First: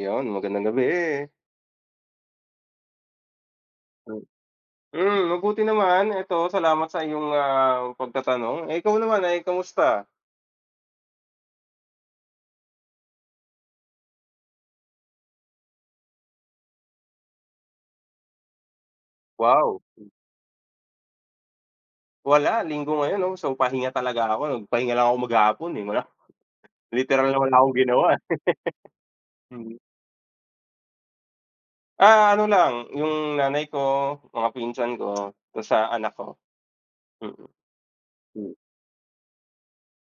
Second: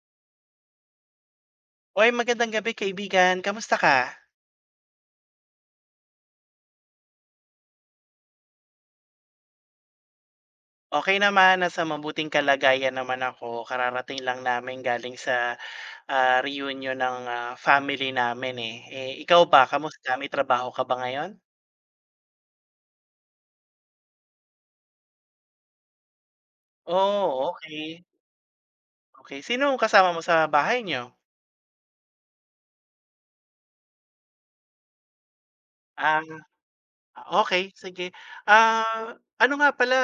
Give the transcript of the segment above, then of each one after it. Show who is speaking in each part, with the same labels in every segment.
Speaker 1: 'Yon, magandang gabi.
Speaker 2: Hoy, magandang gabi kaibigan. Kamusta ka?
Speaker 1: Hmm, Mabuti naman. Eto, salamat sa iyong, pagtatanong. Eh, ikaw naman, eh, kamusta?
Speaker 2: Okey naman, nasa mabuting kalagayan naman ako. Kararating lang namin galing sa, reunion ng, family namin, eh. Eh, ikaw ba
Speaker 1: Wow,
Speaker 2: kamusta? May trabaho ka ba ngayon?
Speaker 1: wala linggo ngayon 'no, so pahinga talaga ako. Nagpahinga lang ako maghapon, eh, literal na
Speaker 2: Oh,
Speaker 1: wala akong
Speaker 2: okay,
Speaker 1: ginawa, eh.
Speaker 2: okay. Sino
Speaker 1: Mm.
Speaker 2: ang kasama mo sa bahay niyo?
Speaker 1: Ano lang, yung nanay ko, mga pinsan ko, ta's, sa anak ko.
Speaker 2: Ah,
Speaker 1: Mm.
Speaker 2: okey sige.
Speaker 1: Hmm,
Speaker 2: Ah, ano nga pala,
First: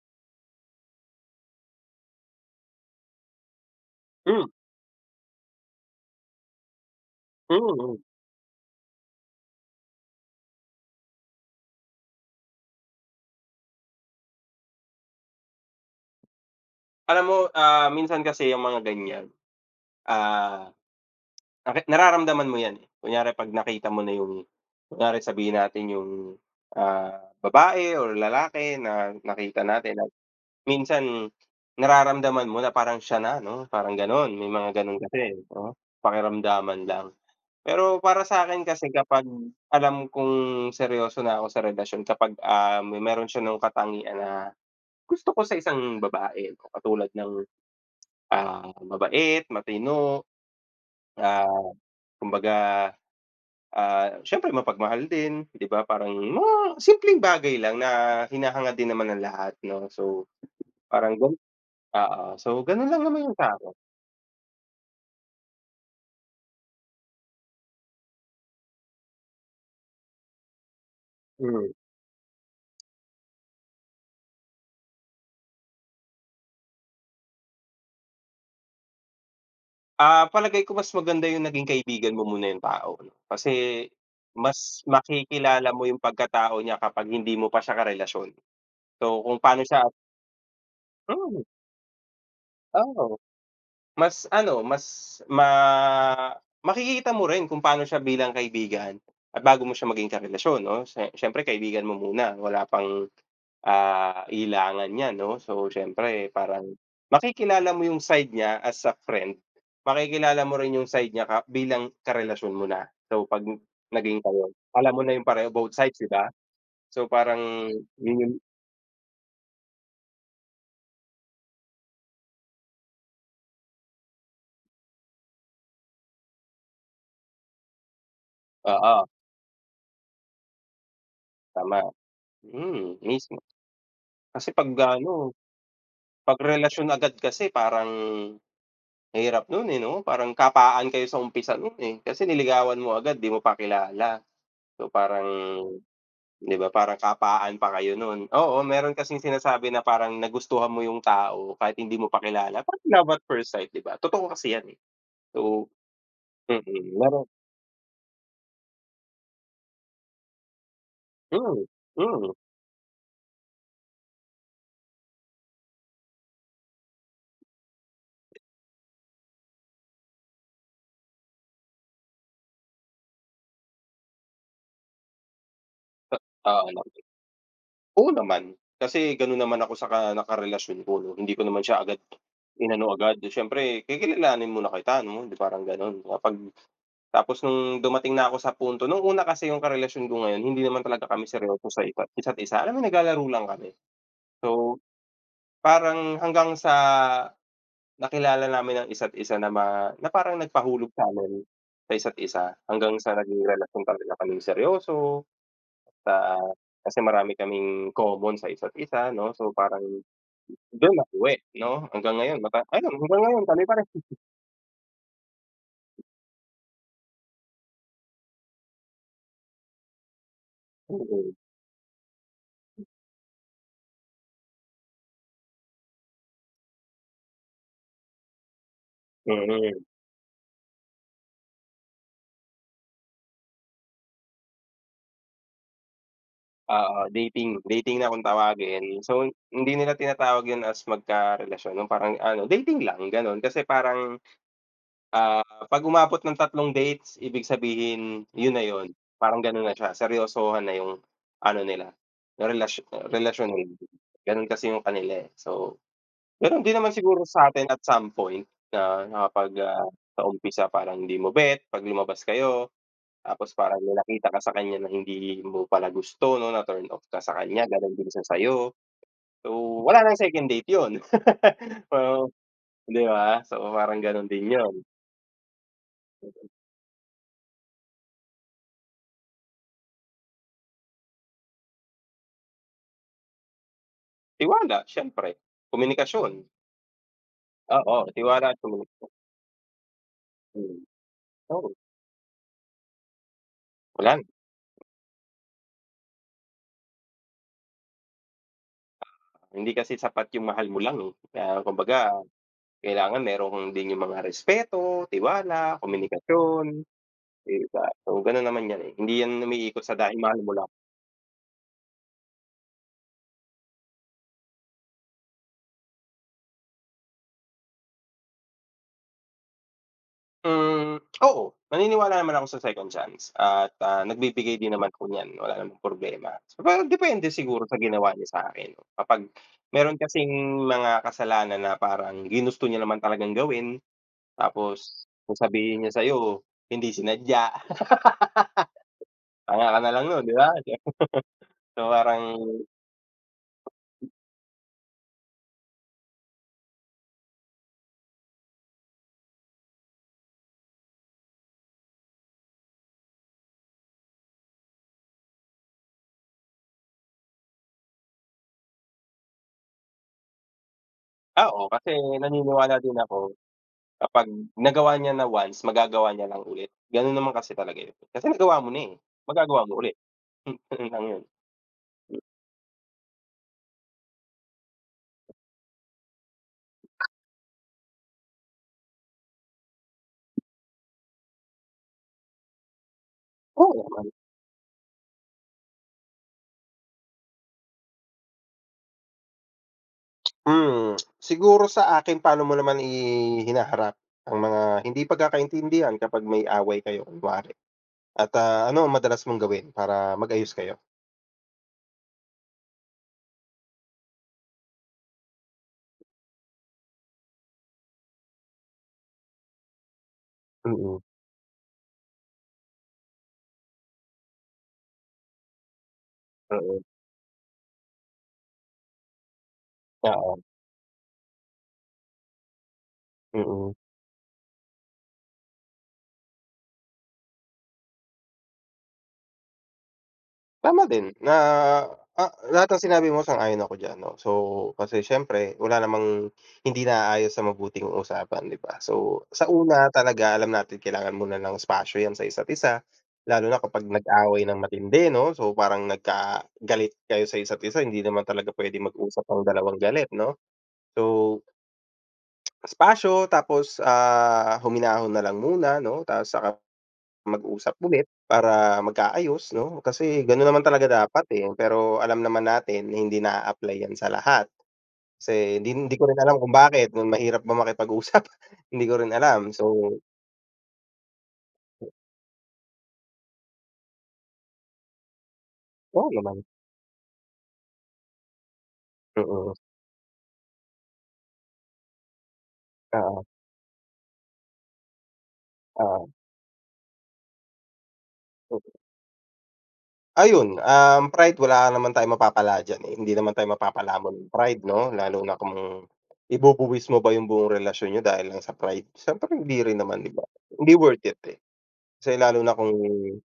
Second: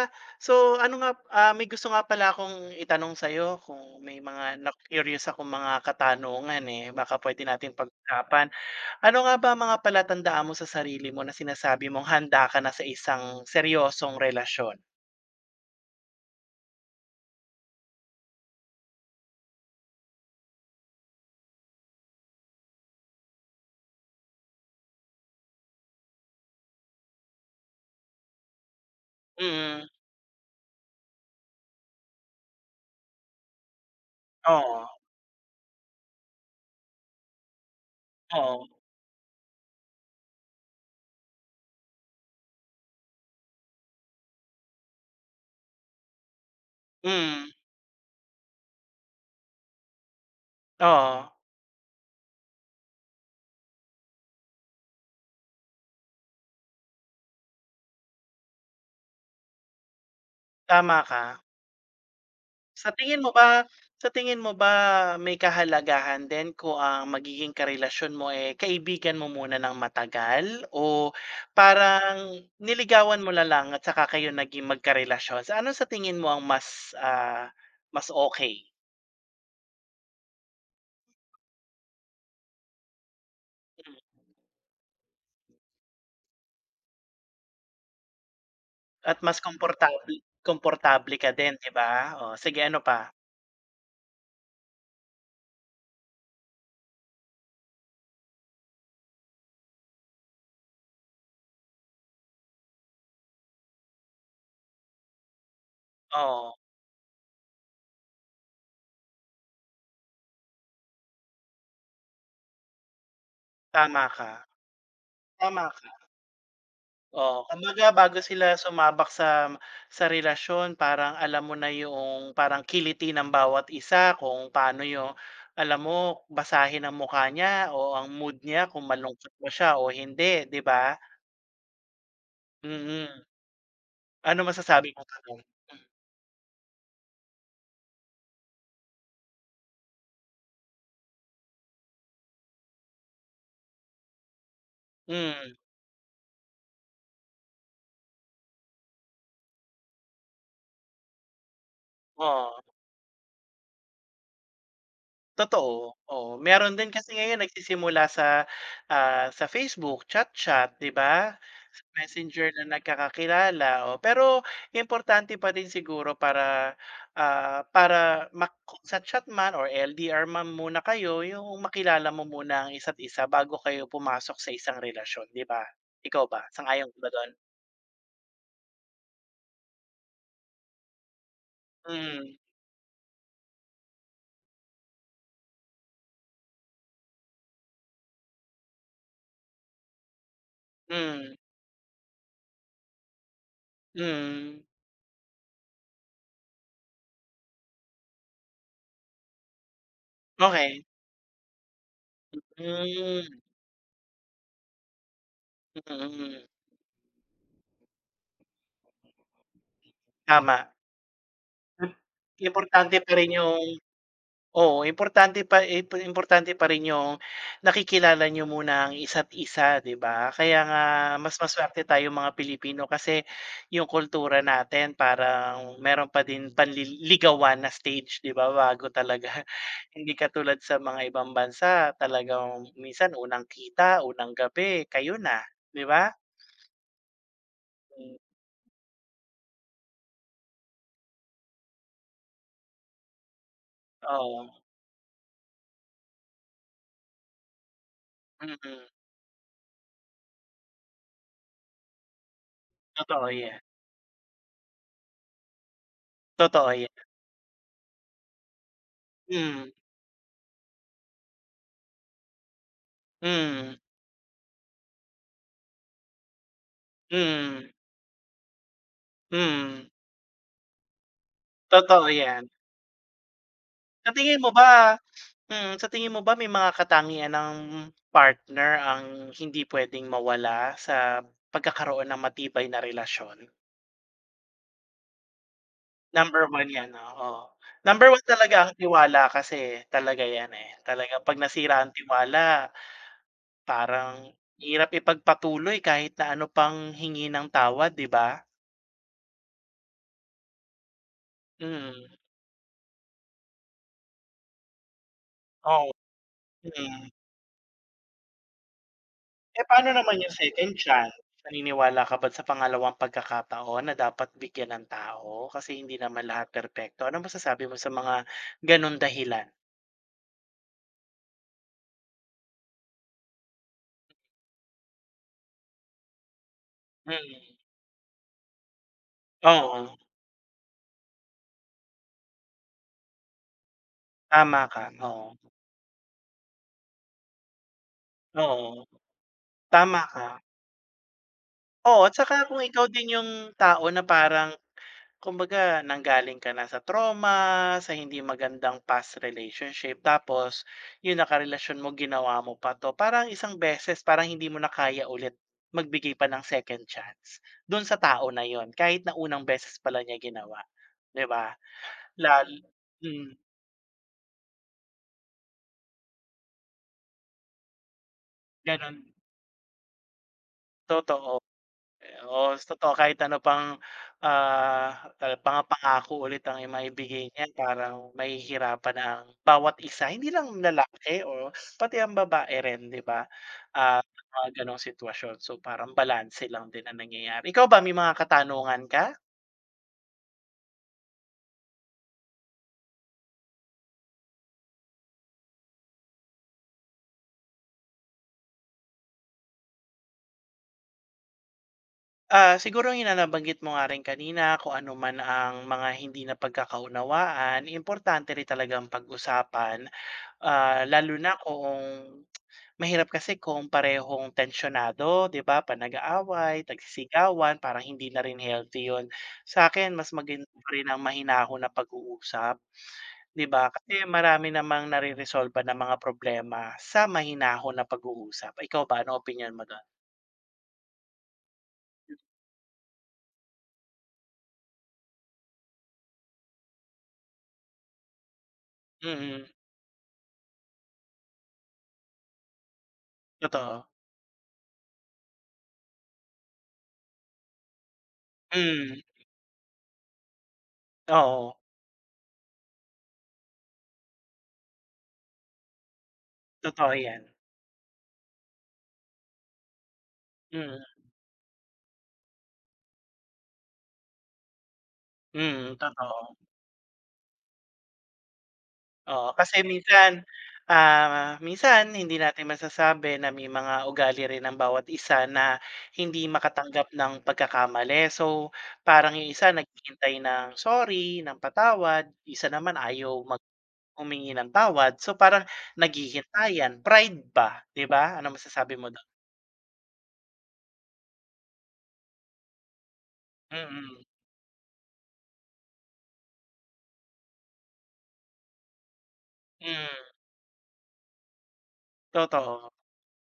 Speaker 2: so may gusto nga pala akong itanong sa'yo kung may mga
Speaker 1: hmm,
Speaker 2: na-curious akong mga katanungan, eh, baka puwede natin
Speaker 1: mm.
Speaker 2: pag-usapan. Ano nga ba ang mga palatandaan mo sa sarili mo na sinasabi mong handa ka na sa isang seryosong relasyon?
Speaker 1: Alam mo, minsan kasi yung mga ganyan, ah Naki nararamdaman mo 'yan, eh. Kunyari 'pag nakita mo na kunyari sabihin natin yung, babae or lalaki na nakita
Speaker 2: Mm,
Speaker 1: natin at minsan nararamdaman mo na parang siya na 'no, parang gano'n. May mga
Speaker 2: oo,
Speaker 1: gano'n kasi, eh, 'no, pakiramdaman lang. Pero para sa'kin
Speaker 2: oo,
Speaker 1: kasi kapag alam kong seryoso na ako sa relasyon kapag, ah, me meron siya nung katangian na gusto ko sa isang babae 'no, katulad ng,
Speaker 2: mm,
Speaker 1: mabait, matino,
Speaker 2: oo,
Speaker 1: ah, kumbaga siyempre mapagmahal din, 'di ba? Parang mga simpleng bagay lang na hinahangad din naman ng lahat 'no. So,
Speaker 2: tama
Speaker 1: parang
Speaker 2: ka.
Speaker 1: gan oo. So, gano'n
Speaker 2: Sa
Speaker 1: lang
Speaker 2: tingin
Speaker 1: naman
Speaker 2: mo
Speaker 1: 'yung
Speaker 2: ba
Speaker 1: sa'kin.
Speaker 2: sa tingin mo ba may kahalagahan din kung ang magiging karelasyon mo, eh, kaibigan mo muna ng matagal o
Speaker 1: Mm.
Speaker 2: parang niligawan mo na lang at saka kayo naging magkarelasyon? Sa ano sa tingin mo ang mas okay?
Speaker 1: Palagay ko mas maganda 'yung naging kaibigan mo muna 'yung tao 'no, kasi mas makikilala mo 'yung pagkatao niya kapag hindi mo pa siya karelasyon.
Speaker 2: At
Speaker 1: So,
Speaker 2: mas
Speaker 1: kung paano siya.
Speaker 2: komportable komportable ka
Speaker 1: Mm,
Speaker 2: din, 'di ba? Oh, sige ano pa?
Speaker 1: oo. Mas ano, mas ma makikita mo rin kung paano siya bilang kaibigan at bago mo siya maging karelasyon 'no, siyempre kaibigan mo muna wala pang, ilangan niyan 'no. So, siyempre
Speaker 2: Oo,
Speaker 1: parang makikilala mo yung side niya as a friend, makikilala mo rin yung side niya ka bilang karelasyon mo na. So, 'pag
Speaker 2: tama
Speaker 1: naging
Speaker 2: ka,
Speaker 1: kayo, alam mo na yung pareho
Speaker 2: tama
Speaker 1: both
Speaker 2: ka.
Speaker 1: sides, 'di ba? So,
Speaker 2: Oo,
Speaker 1: parang
Speaker 2: kumbaga
Speaker 1: yun
Speaker 2: bago
Speaker 1: yung.
Speaker 2: sila sumabak sa relasyon parang alam mo na yung parang kiliti ng bawat isa kung paano yung alam mo basahin ang mukha niya o ang mood niya kung
Speaker 1: Oo,
Speaker 2: malungkot ba siya o hindi, 'di ba?
Speaker 1: tama. Hmm,
Speaker 2: Mm.
Speaker 1: mismo.
Speaker 2: Ano
Speaker 1: Kasi 'pag
Speaker 2: masasabi mo pa
Speaker 1: ano,
Speaker 2: dun?
Speaker 1: 'pag relasyon agad kasi parang hirap nun, eh, 'no? Parang kapaan kayo sa umpisa nun, eh, kasi niligawan mo agad, 'di mo pa kilala. So, parang
Speaker 2: Hmm,
Speaker 1: 'di ba, parang kapaan pa kayo nun. Oo, meron kasing sinasabi na parang nagustuhan mo yung tao kahit hindi mo pa
Speaker 2: oo.
Speaker 1: kilala, parang love at first sight, 'di ba? Totoo kasi yan, eh. So,
Speaker 2: Totoo, oo. Meron din kasi
Speaker 1: meron,
Speaker 2: ngayon nagsisimula sa Facebook, chat-chat, 'di ba?
Speaker 1: mm,
Speaker 2: Sa
Speaker 1: mm,
Speaker 2: Messenger na nagkakakilala, oh. Pero importante pa din siguro para kung sa chat man or LDR man muna kayo, yung makilala mo muna ang isa't isa bago kayo pumasok sa isang relasyon, 'di ba? Ikaw ba,
Speaker 1: ta oo naman.
Speaker 2: sang-ayon ka ba do'n?
Speaker 1: Oo naman, kasi gano'n naman ako sa nakarelasyon ko 'no, hindi ko naman siya agad
Speaker 2: Hmm,
Speaker 1: inano agad. Siyempre, kikilalanin muna kita 'no, 'di parang gano'n. Tapos nung dumating na ako sa punto nung una kasi yung karelasyon ko ngayon hindi naman talaga kami
Speaker 2: hmm,
Speaker 1: seryoso sa isa't isa't isa, alam mo naglalaro lang kami.
Speaker 2: hmm.
Speaker 1: So, parang hanggang sa nakilala namin ang isa't isa na parang
Speaker 2: Okey.
Speaker 1: nagpahulog sa'min sa isa't isa,
Speaker 2: Hmm,
Speaker 1: hanggang sa
Speaker 2: mm.
Speaker 1: naging relasyon talaga kaming seryoso sa
Speaker 2: mm.
Speaker 1: kasi marami kaming common sa isa't isa 'no, so parang
Speaker 2: Tama.
Speaker 1: dun nauwi 'no, hanggang ngayon ayun
Speaker 2: Importante pa
Speaker 1: hanggang
Speaker 2: rin
Speaker 1: ngayon
Speaker 2: yung
Speaker 1: kami pareho.
Speaker 2: Oo, importante pa rin yung nakikilala niyo muna ang isa't isa, 'di ba? Kaya nga
Speaker 1: Mm,
Speaker 2: mas masuwerte tayo mga Pilipino kasi yung kultura natin parang meron pa din panliligawan na stage, 'di ba, bago talaga.
Speaker 1: mm.
Speaker 2: Hindi katulad sa mga ibang bansa talagang minsan unang kita, unang gabi, kayo na, 'di ba?
Speaker 1: Oo, dating dating na
Speaker 2: Hmm,
Speaker 1: kung tawagin. So, hindi nila tinatawag 'yun as magkarelasyon, 'yung parang ano, dating lang gano'n. Kasi parang,
Speaker 2: oo,
Speaker 1: ah, 'pag umabot ng tatlong dates, ibig sabihin
Speaker 2: mm.
Speaker 1: 'yun na
Speaker 2: mm.
Speaker 1: 'yun, parang gano'n na siya, seryosohan na 'yung ano nila, relasyo
Speaker 2: Totoo
Speaker 1: relasyon
Speaker 2: 'yan,
Speaker 1: nila. Gano'n kasi 'yung kanila, eh. So, gano'n
Speaker 2: totoo
Speaker 1: din naman
Speaker 2: 'yan.
Speaker 1: siguro sa'tin at some point na
Speaker 2: Hmm,
Speaker 1: sa umpisa parang hindi mo bet, 'pag lumabas kayo tapos
Speaker 2: hmm,
Speaker 1: parang may nakita ka sa kanya na hindi mo pala gusto 'no, na-turn off ka sa kanya,
Speaker 2: hmm,
Speaker 1: gano'n din siya sa'yo. So,
Speaker 2: hmm,
Speaker 1: wala ng second date 'yun.
Speaker 2: totoo
Speaker 1: Oo,
Speaker 2: 'yan.
Speaker 1: 'di ba? So, parang
Speaker 2: Sa
Speaker 1: gano'n
Speaker 2: tingin mo
Speaker 1: din
Speaker 2: ba
Speaker 1: 'yun.
Speaker 2: mm, sa tingin mo ba may mga katangian ng partner ang hindi pwedeng mawala sa pagkakaroon ng matibay na relasyon?
Speaker 1: Tiwala siyempre, komunikasyon,
Speaker 2: Number one 'yan, oo.
Speaker 1: oo,
Speaker 2: Number one
Speaker 1: tiwala
Speaker 2: talaga
Speaker 1: at
Speaker 2: ang
Speaker 1: komunikasyon.
Speaker 2: tiwala kasi talaga 'yan, eh.
Speaker 1: Mm,
Speaker 2: Talagang 'pag
Speaker 1: oo,
Speaker 2: nasira ang tiwala parang
Speaker 1: wala na.
Speaker 2: hirap ipagpatuloy kahit na ano pang hingi ng tawad, 'di ba?
Speaker 1: Hindi kasi sapat yung mahal mo lang, eh.
Speaker 2: Mm,
Speaker 1: Kumbaga kailangan meron din yung mga respeto, tiwala,
Speaker 2: oo,
Speaker 1: komunikasyon,
Speaker 2: mm.
Speaker 1: 'di ba? So, gano'n naman 'yan, eh. Hindi 'yan
Speaker 2: Eh,
Speaker 1: umiikot
Speaker 2: paano
Speaker 1: sa dahil
Speaker 2: naman yung
Speaker 1: mahal mo lang.
Speaker 2: second chance? Naniniwala ka ba sa pangalawang pagkakataon na dapat bigyan ng tao? Kasi hindi naman lahat perpekto. Ano masasabi mo sa mga gano'ng dahilan?
Speaker 1: Hmm, oo, naniniwala naman ako sa second chance at, nagbibigay din naman ako niyan, wala namang problema. Pero depende
Speaker 2: Mm,
Speaker 1: siguro sa ginawa niya sa'kin 'no, kapag
Speaker 2: oo,
Speaker 1: meron kasing mga kasalanan na parang ginusto niya naman talagang gawin,
Speaker 2: tama ka,
Speaker 1: tapos
Speaker 2: oo,
Speaker 1: sasabihin niya sa'yo hindi sinadya,
Speaker 2: oo,
Speaker 1: tanga ka na
Speaker 2: tama
Speaker 1: lang nun,
Speaker 2: ka.
Speaker 1: 'di ba? So,
Speaker 2: Oo, at
Speaker 1: parang
Speaker 2: saka kung ikaw din yung tao na parang kumbaga nanggaling ka na sa trauma, sa hindi magandang past relationship tapos yung nakarelasyon mo ginawa mo pa 'to. Parang isang beses parang hindi mo na kaya ulit magbigay pa ng second chance dun sa tao na yon kahit na unang beses pala niya ginawa, 'di ba?
Speaker 1: oo, kasi
Speaker 2: Lal
Speaker 1: naniniwala din ako
Speaker 2: mm,
Speaker 1: kapag nagawa niya na once, magagawa niya lang ulit. Ganun naman kasi talaga yun, kasi nagawa mo na, eh,
Speaker 2: ganun,
Speaker 1: magagawa mo ulit, ganun lang yun.
Speaker 2: totoo. Oo, totoo kahit ano pang, ah, mga ulit ang maibigay niya parang mahihirapan na ang bawat isa, hindi lang lalaki o pati ang babae rin 'di ba,
Speaker 1: Oo naman.
Speaker 2: sa mga gano'ng sitwasyon. So, parang balanse lang din ang nangyayari. Ikaw ba may mga katanungan ka?
Speaker 1: Hmm, Siguro sa akin paano mo naman hinaharap ang mga hindi pagkakaintindihan kapag may away kayo kunwari at, ano ang madalas mong gawin para mag-ayos kayo?
Speaker 2: Ah, siguro yun na nabanggit mo nga rin kanina kung ano man ang mga hindi na napagkakaunawaan, importante rin talagang pag-usapan,
Speaker 1: Mm, mm.
Speaker 2: lalo na kung mahirap kasi kung parehong tensyonado, 'di ba, 'pag nag-aaway, nagsisigawan, parang hindi na rin healthy 'yon. Sa akin mas
Speaker 1: Oo, oo,
Speaker 2: maganda pa rin ang mahinahon na pag-uusap, 'di
Speaker 1: mm.
Speaker 2: ba? Kasi marami namang nare-resolba ng mga problema sa mahinahon na pag-uusap. Ikaw ba, ano opinyon mo do'n?
Speaker 1: Tama din na, lahat ng sinabi mo sang-ayon ako diyan 'no. So, kasi siyempre wala namang hindi naaayos sa mabuting usapan, 'di ba? So,
Speaker 2: Mm,
Speaker 1: sa una talaga alam natin kailangan muna ng espasyo 'yan sa isa't isa, lalo na
Speaker 2: totoo.
Speaker 1: kapag nag-away ng matindi 'no. So, parang nagkagalit kayo sa isa't isa hindi naman talaga puwedeng
Speaker 2: Mm,
Speaker 1: mag-usap ang dalawang galit 'no. So,
Speaker 2: oo,
Speaker 1: espasyo tapos, huminahon na lang muna 'no, tapos saka
Speaker 2: totoo 'yan.
Speaker 1: mag-usap ulit para magkaayos 'no, kasi gano'n naman
Speaker 2: Mm,
Speaker 1: talaga dapat, eh. Pero alam naman natin na hindi na apply 'yan sa lahat. Kasi hindi
Speaker 2: mm,
Speaker 1: hindi ko rin alam
Speaker 2: totoo.
Speaker 1: kung bakit nung mahirap ba makipag-usap, hindi ko rin
Speaker 2: Oo,
Speaker 1: alam.
Speaker 2: kasi
Speaker 1: So,
Speaker 2: minsan hindi natin masasabi na may mga ugali rin ng bawat isa na
Speaker 1: oo
Speaker 2: hindi
Speaker 1: naman,
Speaker 2: makatanggap ng pagkakamali. So, parang
Speaker 1: mm,
Speaker 2: yung isa
Speaker 1: oo,
Speaker 2: naghihintay ng sorry, ng patawad, isa naman ayaw humingi ng tawad. So, parang
Speaker 1: Ah,
Speaker 2: naghihintayan, pride ba, 'di ba? Ano
Speaker 1: oo.
Speaker 2: masasabi mo do'n?
Speaker 1: Ayun, pride wala naman tayong mapapala diyan, eh, hindi naman tayo
Speaker 2: Mm,
Speaker 1: mapapalamon ng pride 'no, lalo na kung ibubuwis mo ba yung buong relasyon niyo dahil lang sa pride, siyempre hindi rin naman, 'di
Speaker 2: mm,
Speaker 1: ba? Hindi worth it, eh. Kasi lalo na
Speaker 2: totoo.
Speaker 1: kung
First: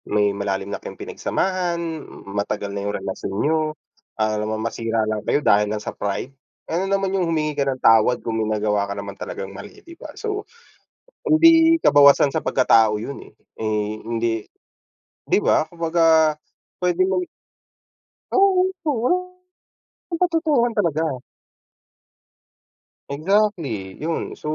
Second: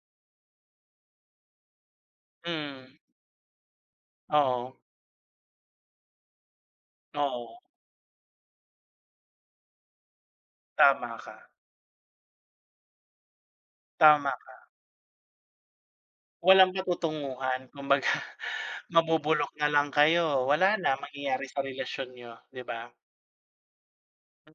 Speaker 1: may malalim na kayong pinagsamahan, matagal na yung
Speaker 2: Mm
Speaker 1: relasyon niyo, naman
Speaker 2: oo,
Speaker 1: masira lang kayo dahil lang sa pride, ano naman yung
Speaker 2: oo,
Speaker 1: humingi ka ng tawad kung may nagawa ka naman talagang mali, 'di ba? So,
Speaker 2: tama ka,
Speaker 1: hindi kabawasan sa pagkatao yun, eh. Eh,
Speaker 2: tama.
Speaker 1: hindi 'di ba, kumbaga
Speaker 2: Walang
Speaker 1: puwede mong
Speaker 2: patutunguhan kumbaga
Speaker 1: oo,
Speaker 2: mabubulok
Speaker 1: walang
Speaker 2: na lang kayo, wala
Speaker 1: patutunguhan
Speaker 2: na
Speaker 1: talaga.
Speaker 2: mangyayari sa relasyon niyo, 'di ba?
Speaker 1: Exactly, yun. So,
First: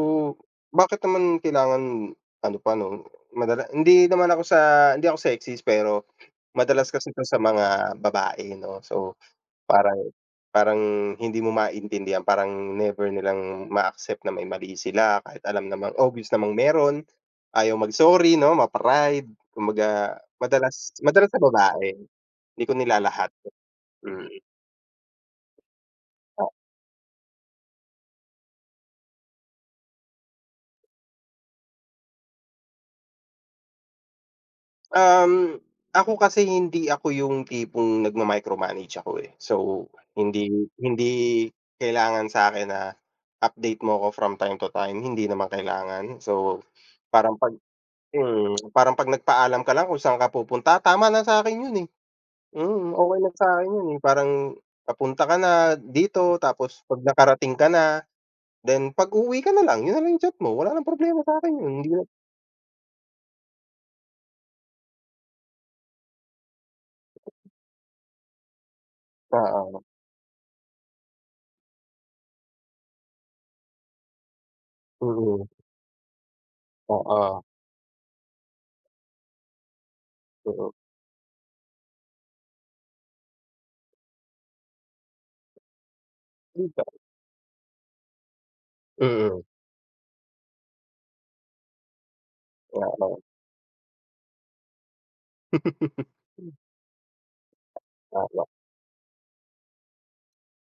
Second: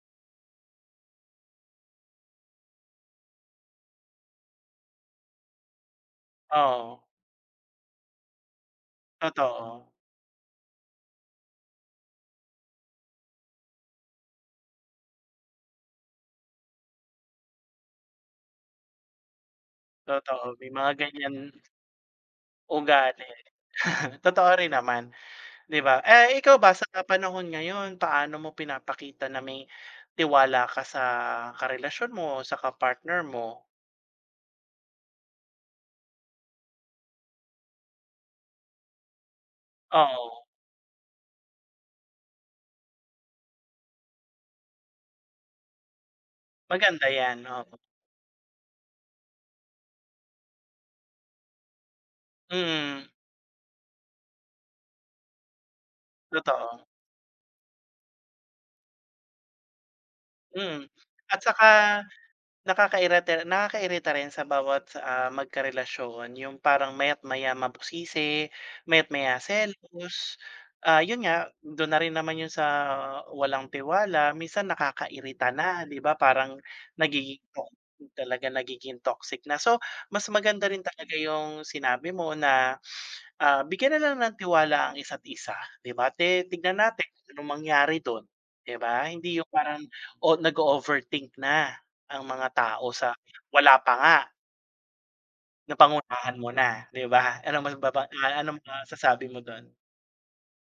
Speaker 1: bakit naman kailangan ano pa 'no, madala hindi naman ako sa hindi ako sexist pero madalas
Speaker 2: Oo,
Speaker 1: kasi 'to sa mga babae 'no, so
Speaker 2: totoo,
Speaker 1: parang parang hindi mo maintindihan, parang never nilang ma-accept na may mali sila kahit alam namang obvious namang meron, ayaw mag-sorry 'no, mapa-pride kumbaga
Speaker 2: totoo may
Speaker 1: madalas
Speaker 2: mga
Speaker 1: madalas
Speaker 2: ganyan
Speaker 1: sa babae, hindi ko
Speaker 2: ugali.
Speaker 1: nilalahat. Mm.
Speaker 2: Totoo rin naman, 'di ba? Eh, ikaw ba sa panahon ngayon paano mo pinapakita na may tiwala ka sa karelasyon mo, sa kapartner mo?
Speaker 1: Um, Ako kasi hindi ako yung tipong nagma-micromanage ako, eh. So,
Speaker 2: Oo,
Speaker 1: hindi hindi kailangan sa akin na update mo ako from time to time, hindi naman kailangan. So,
Speaker 2: maganda
Speaker 1: parang
Speaker 2: 'yan,
Speaker 1: 'pag
Speaker 2: oo.
Speaker 1: nagpaalam ka lang kung saan ka pupunta, tama na sa akin yun, eh. Mm,
Speaker 2: Mm,
Speaker 1: okey sa akin yun, eh. Parang papunta ka na dito tapos
Speaker 2: totoo,
Speaker 1: 'pag nakarating ka na, then pag-uwi ka na lang, yun na lang yung chat mo, wala
Speaker 2: mm.
Speaker 1: ng problema
Speaker 2: At
Speaker 1: sa akin
Speaker 2: saka
Speaker 1: yun. Hindi na
Speaker 2: Nakakairita nakakairita rin sa bawat, magkarelasyon yung parang maya't maya mabusisi, maya't maya
Speaker 1: oo,
Speaker 2: selos. Ah, yun nga, dun na rin naman yun sa walang tiwala, minsan
Speaker 1: mm,
Speaker 2: nakakairita na, 'di ba? Parang nagiging
Speaker 1: oo,
Speaker 2: to talaga nagiging toxic na. So, mas maganda
Speaker 1: mm.
Speaker 2: rin talaga yung sinabi mo na, bigyan na lang ng tiwala ang isa't isa, 'di ba? Ti
Speaker 1: Di
Speaker 2: tignan natin kung anong mangyari dun, 'di ba? Hindi
Speaker 1: Mm.
Speaker 2: yung parang o nag overthink na. Ang mga tao sa
Speaker 1: Oo,
Speaker 2: wala pa nga, napangunahan mo na, 'di ba? Anong maibaba ah,
Speaker 1: tama.
Speaker 2: anong masasabi mo do'n?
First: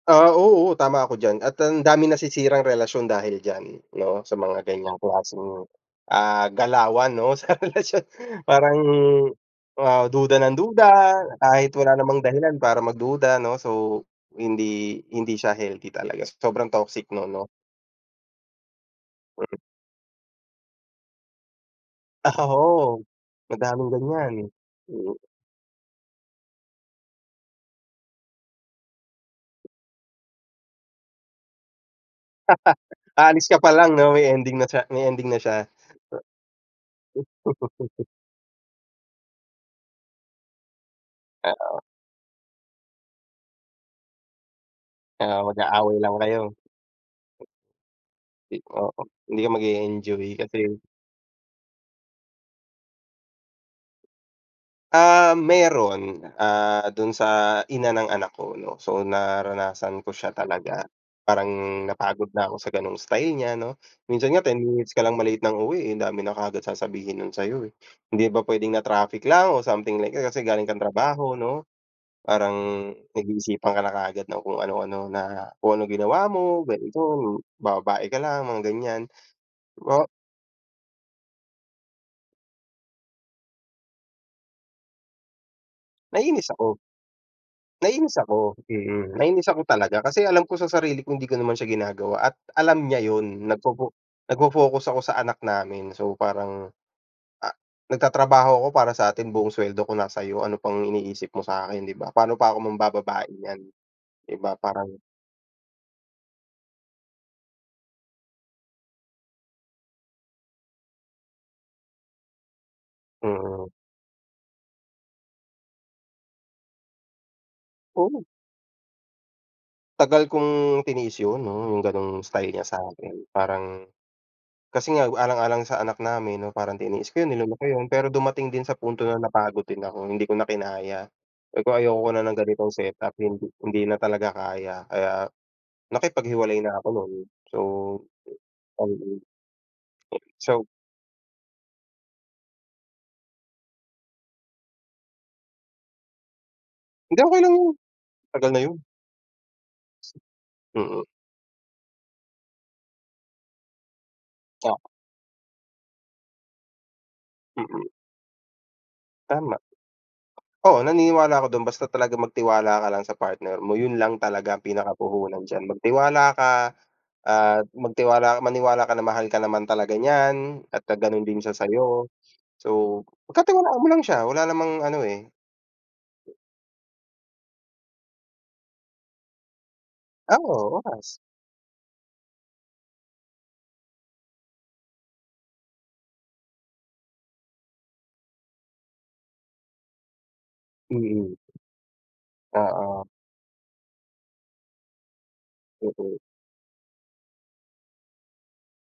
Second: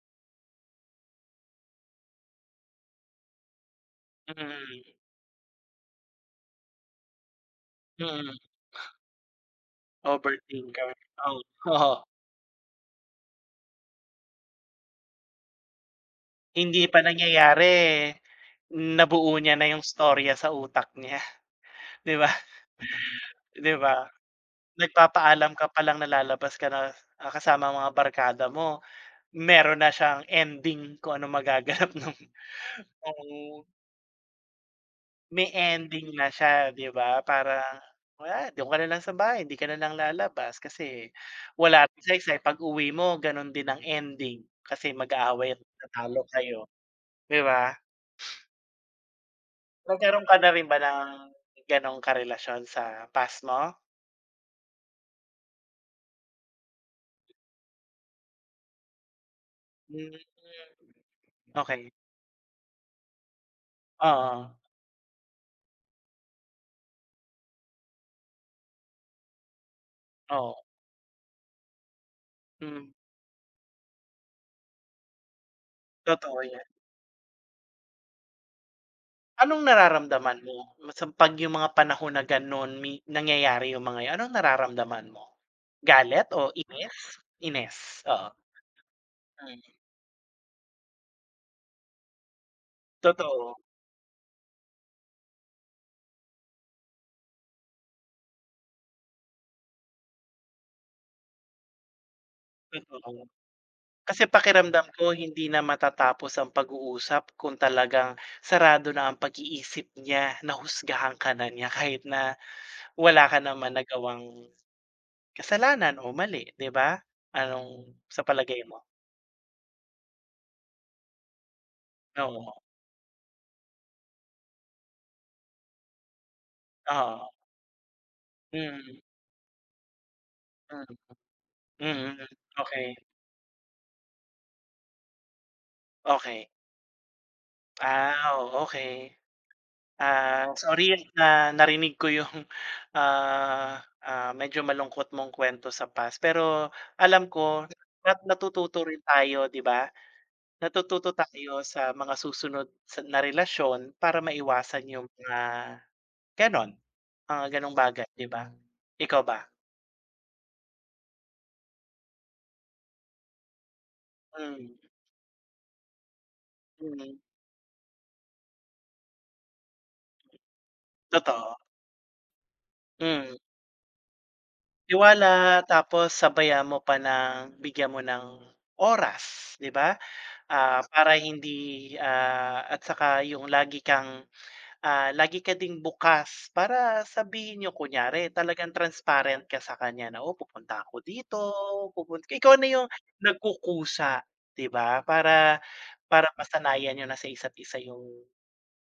Speaker 1: Oo, tama ako diyan at ang dami nasisirang relasyon dahil diyan 'no, sa mga
Speaker 2: Mm,
Speaker 1: ganyang klaseng, galawan 'no, sa relasyon.
Speaker 2: mm,
Speaker 1: Parang, duda ng duda
Speaker 2: overthinker, oo,
Speaker 1: kahit
Speaker 2: oo.
Speaker 1: wala namang dahilan para magduda 'no, so hindi hindi siya healthy talaga, sobrang
Speaker 2: Hindi pa
Speaker 1: toxic nun 'no.
Speaker 2: nangyayari, nabuo niya na yung istorya sa utak niya, 'di ba,
Speaker 1: Oo,
Speaker 2: 'di
Speaker 1: madaming
Speaker 2: ba?
Speaker 1: ganyan. Mm,
Speaker 2: Nagpapaalam ka pa lang na lalabas ka na, kasama ang mga barkada mo, meron na siyang ending kung anong magaganap nung.
Speaker 1: Aalis ka pa lang 'no, may ending na siya may ending na
Speaker 2: May
Speaker 1: siya.
Speaker 2: ending na siya, 'di ba? Para, wala, do'n ka na lang sa bahay, hindi ka na lang lalabas kasi wala rin saysay. Pag-uwi mo gano'n din ang ending kasi
Speaker 1: Oo,
Speaker 2: mag-aaway at
Speaker 1: mag-aaway lang
Speaker 2: magtatalo
Speaker 1: kayo,
Speaker 2: kayo, 'di ba?
Speaker 1: oo, hindi ka
Speaker 2: Nagkaroon
Speaker 1: mag-e-enjoy
Speaker 2: ka na
Speaker 1: kasi
Speaker 2: rin ba ng gano'ng karelasyon sa past mo?
Speaker 1: Meron, don sa ina ng anak ko 'no, so naranasan ko
Speaker 2: Hmm,
Speaker 1: siya talaga. Parang
Speaker 2: okey.
Speaker 1: napagod na ako sa gano'ng style niya 'no. Minsan nga
Speaker 2: Oo,
Speaker 1: 10 minutes ka lang late ng uwi, eh, ang dami na kaagad sasabihin nun sa'yo, eh. Hindi ba puwedeng na traffic lang o something like that kasi galing
Speaker 2: oo,
Speaker 1: kang trabaho 'no, parang
Speaker 2: hmm,
Speaker 1: nag-iisipan ka na kaagad ng kung ano-ano na kung anong ginawa
Speaker 2: totoo
Speaker 1: mo,
Speaker 2: 'yan.
Speaker 1: ganito, bababae ka lang, mga ganyan.
Speaker 2: Anong
Speaker 1: O
Speaker 2: nararamdaman mo sa 'pag yung mga panahon na gano'n nangyayari yung mga 'yan, anong nararamdaman mo? Galit
Speaker 1: naiinis
Speaker 2: o
Speaker 1: ako.
Speaker 2: Ines,
Speaker 1: Nainis
Speaker 2: oo.
Speaker 1: ako, mm. Nainis
Speaker 2: Hmm.
Speaker 1: ako talaga kasi alam ko sa sarili ko hindi ko naman siya ginagawa at alam niya yun.
Speaker 2: Totoo,
Speaker 1: Nagfo-focus ako sa anak namin. So, parang, ah, nagtatrabaho ako para sa'tin, buong suweldo ko nasa'yo, ano pang iniisip mo sa'kin, 'di ba? Paano pa ako
Speaker 2: totoo.
Speaker 1: mambababae niyan,
Speaker 2: Kasi
Speaker 1: 'di ba?
Speaker 2: pakiramdam ko hindi na matatapos ang pag-uusap kung talagang sarado na ang pag-iisip niya, nahusgahan ka na niya kahit na wala ka
Speaker 1: Mm.
Speaker 2: naman nagawang kasalanan o mali, 'di ba? Anong sa
Speaker 1: Oo,
Speaker 2: palagay mo?
Speaker 1: tagal kong tiniis yun 'no, yung gano'ng style niya
Speaker 2: Oo,
Speaker 1: sa'kin. Kasi nga alang-alang sa anak namin 'no, parang tiniis ko
Speaker 2: oo.
Speaker 1: yun, niloko yun, pero dumating din sa
Speaker 2: Mm,
Speaker 1: punto na napagod din ako, hindi ko na
Speaker 2: mm,
Speaker 1: kinaya. Sabi ko,
Speaker 2: mm,
Speaker 1: "Ayoko na
Speaker 2: mm.
Speaker 1: ng ganitong
Speaker 2: Okey,
Speaker 1: setup, hindi hindi na talaga kaya." Kaya
Speaker 2: okey.
Speaker 1: nakipaghiwalay na ako nun. So,
Speaker 2: Ah, oh, okey.
Speaker 1: ayun.
Speaker 2: Ah,
Speaker 1: So,
Speaker 2: sorry na narinig ko yung, medyo malungkot mong kwento sa past. Pero
Speaker 1: hindi,
Speaker 2: alam
Speaker 1: okey lang
Speaker 2: ko
Speaker 1: yun, tagal na yun.
Speaker 2: natututo rin tayo, 'di ba?
Speaker 1: Mm,
Speaker 2: Natututo tayo sa mga susunod na relasyon para
Speaker 1: ah,
Speaker 2: maiwasan yung gano'n, mga gano'ng
Speaker 1: mm,
Speaker 2: bagay, 'di ba? Ikaw ba?
Speaker 1: tama. Oo, naniniwala ako dun basta talaga magtiwala ka lang sa partner mo, yun lang talaga ang
Speaker 2: Hmm,
Speaker 1: pinakapuhunan diyan. Magtiwala ka
Speaker 2: mm,
Speaker 1: at maniwala ka na mahal ka naman talaga niyan at ganon din siya
Speaker 2: totoo.
Speaker 1: sa'yo. So,
Speaker 2: Hmm,
Speaker 1: pagkatiwalaan mo lang siya wala namang ano, eh.
Speaker 2: tiwala tapos sabayan mo pa ng bigyan mo ng oras, 'di ba?
Speaker 1: Oo,
Speaker 2: Ah, para
Speaker 1: oras.
Speaker 2: hindi, at saka yung lagi ka ding bukas para sabihin niyo kunyari talagang transparent ka sa kanya na, "Oh, pupunta ako
Speaker 1: Mm,
Speaker 2: dito, pupun" ikaw na yung
Speaker 1: oo,
Speaker 2: nagkukusa, 'di ba? Para
Speaker 1: mm,
Speaker 2: para masanayan niyo na sa isa't isa yung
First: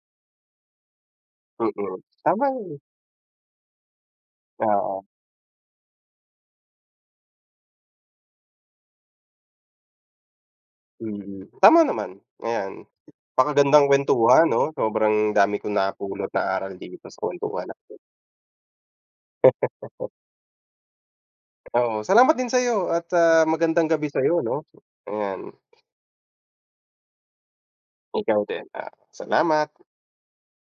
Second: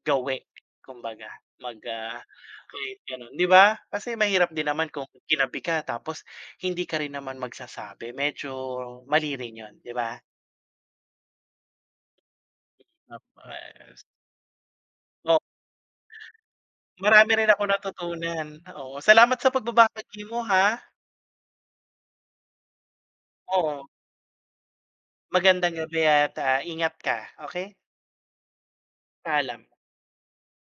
Speaker 2: gawi kumbaga mag,
Speaker 1: mm.
Speaker 2: ah,
Speaker 1: Tama yun,
Speaker 2: kahit gano'n, 'di ba? Kasi mahirap din naman
Speaker 1: oo,
Speaker 2: kung ginabi ka tapos hindi ka rin naman magsasabi, medyo mali rin 'yun, 'di ba?
Speaker 1: mm. Tama naman, ayan. Napakagandang
Speaker 2: Yes.
Speaker 1: kuwentuhan 'no, sobrang dami kong napulot na aral dito sa
Speaker 2: Marami rin
Speaker 1: kuwentuhan
Speaker 2: akong
Speaker 1: natin.
Speaker 2: natutunan, oo. Salamat sa pagbabahagi mo ha.
Speaker 1: Oo, salamat din sa'yo at,
Speaker 2: Oo,
Speaker 1: magandang gabi sa'yo 'no. Ayan,
Speaker 2: magandang gabi at, ingat ka, okay.
Speaker 1: ikaw din,
Speaker 2: Paalam.
Speaker 1: salamat.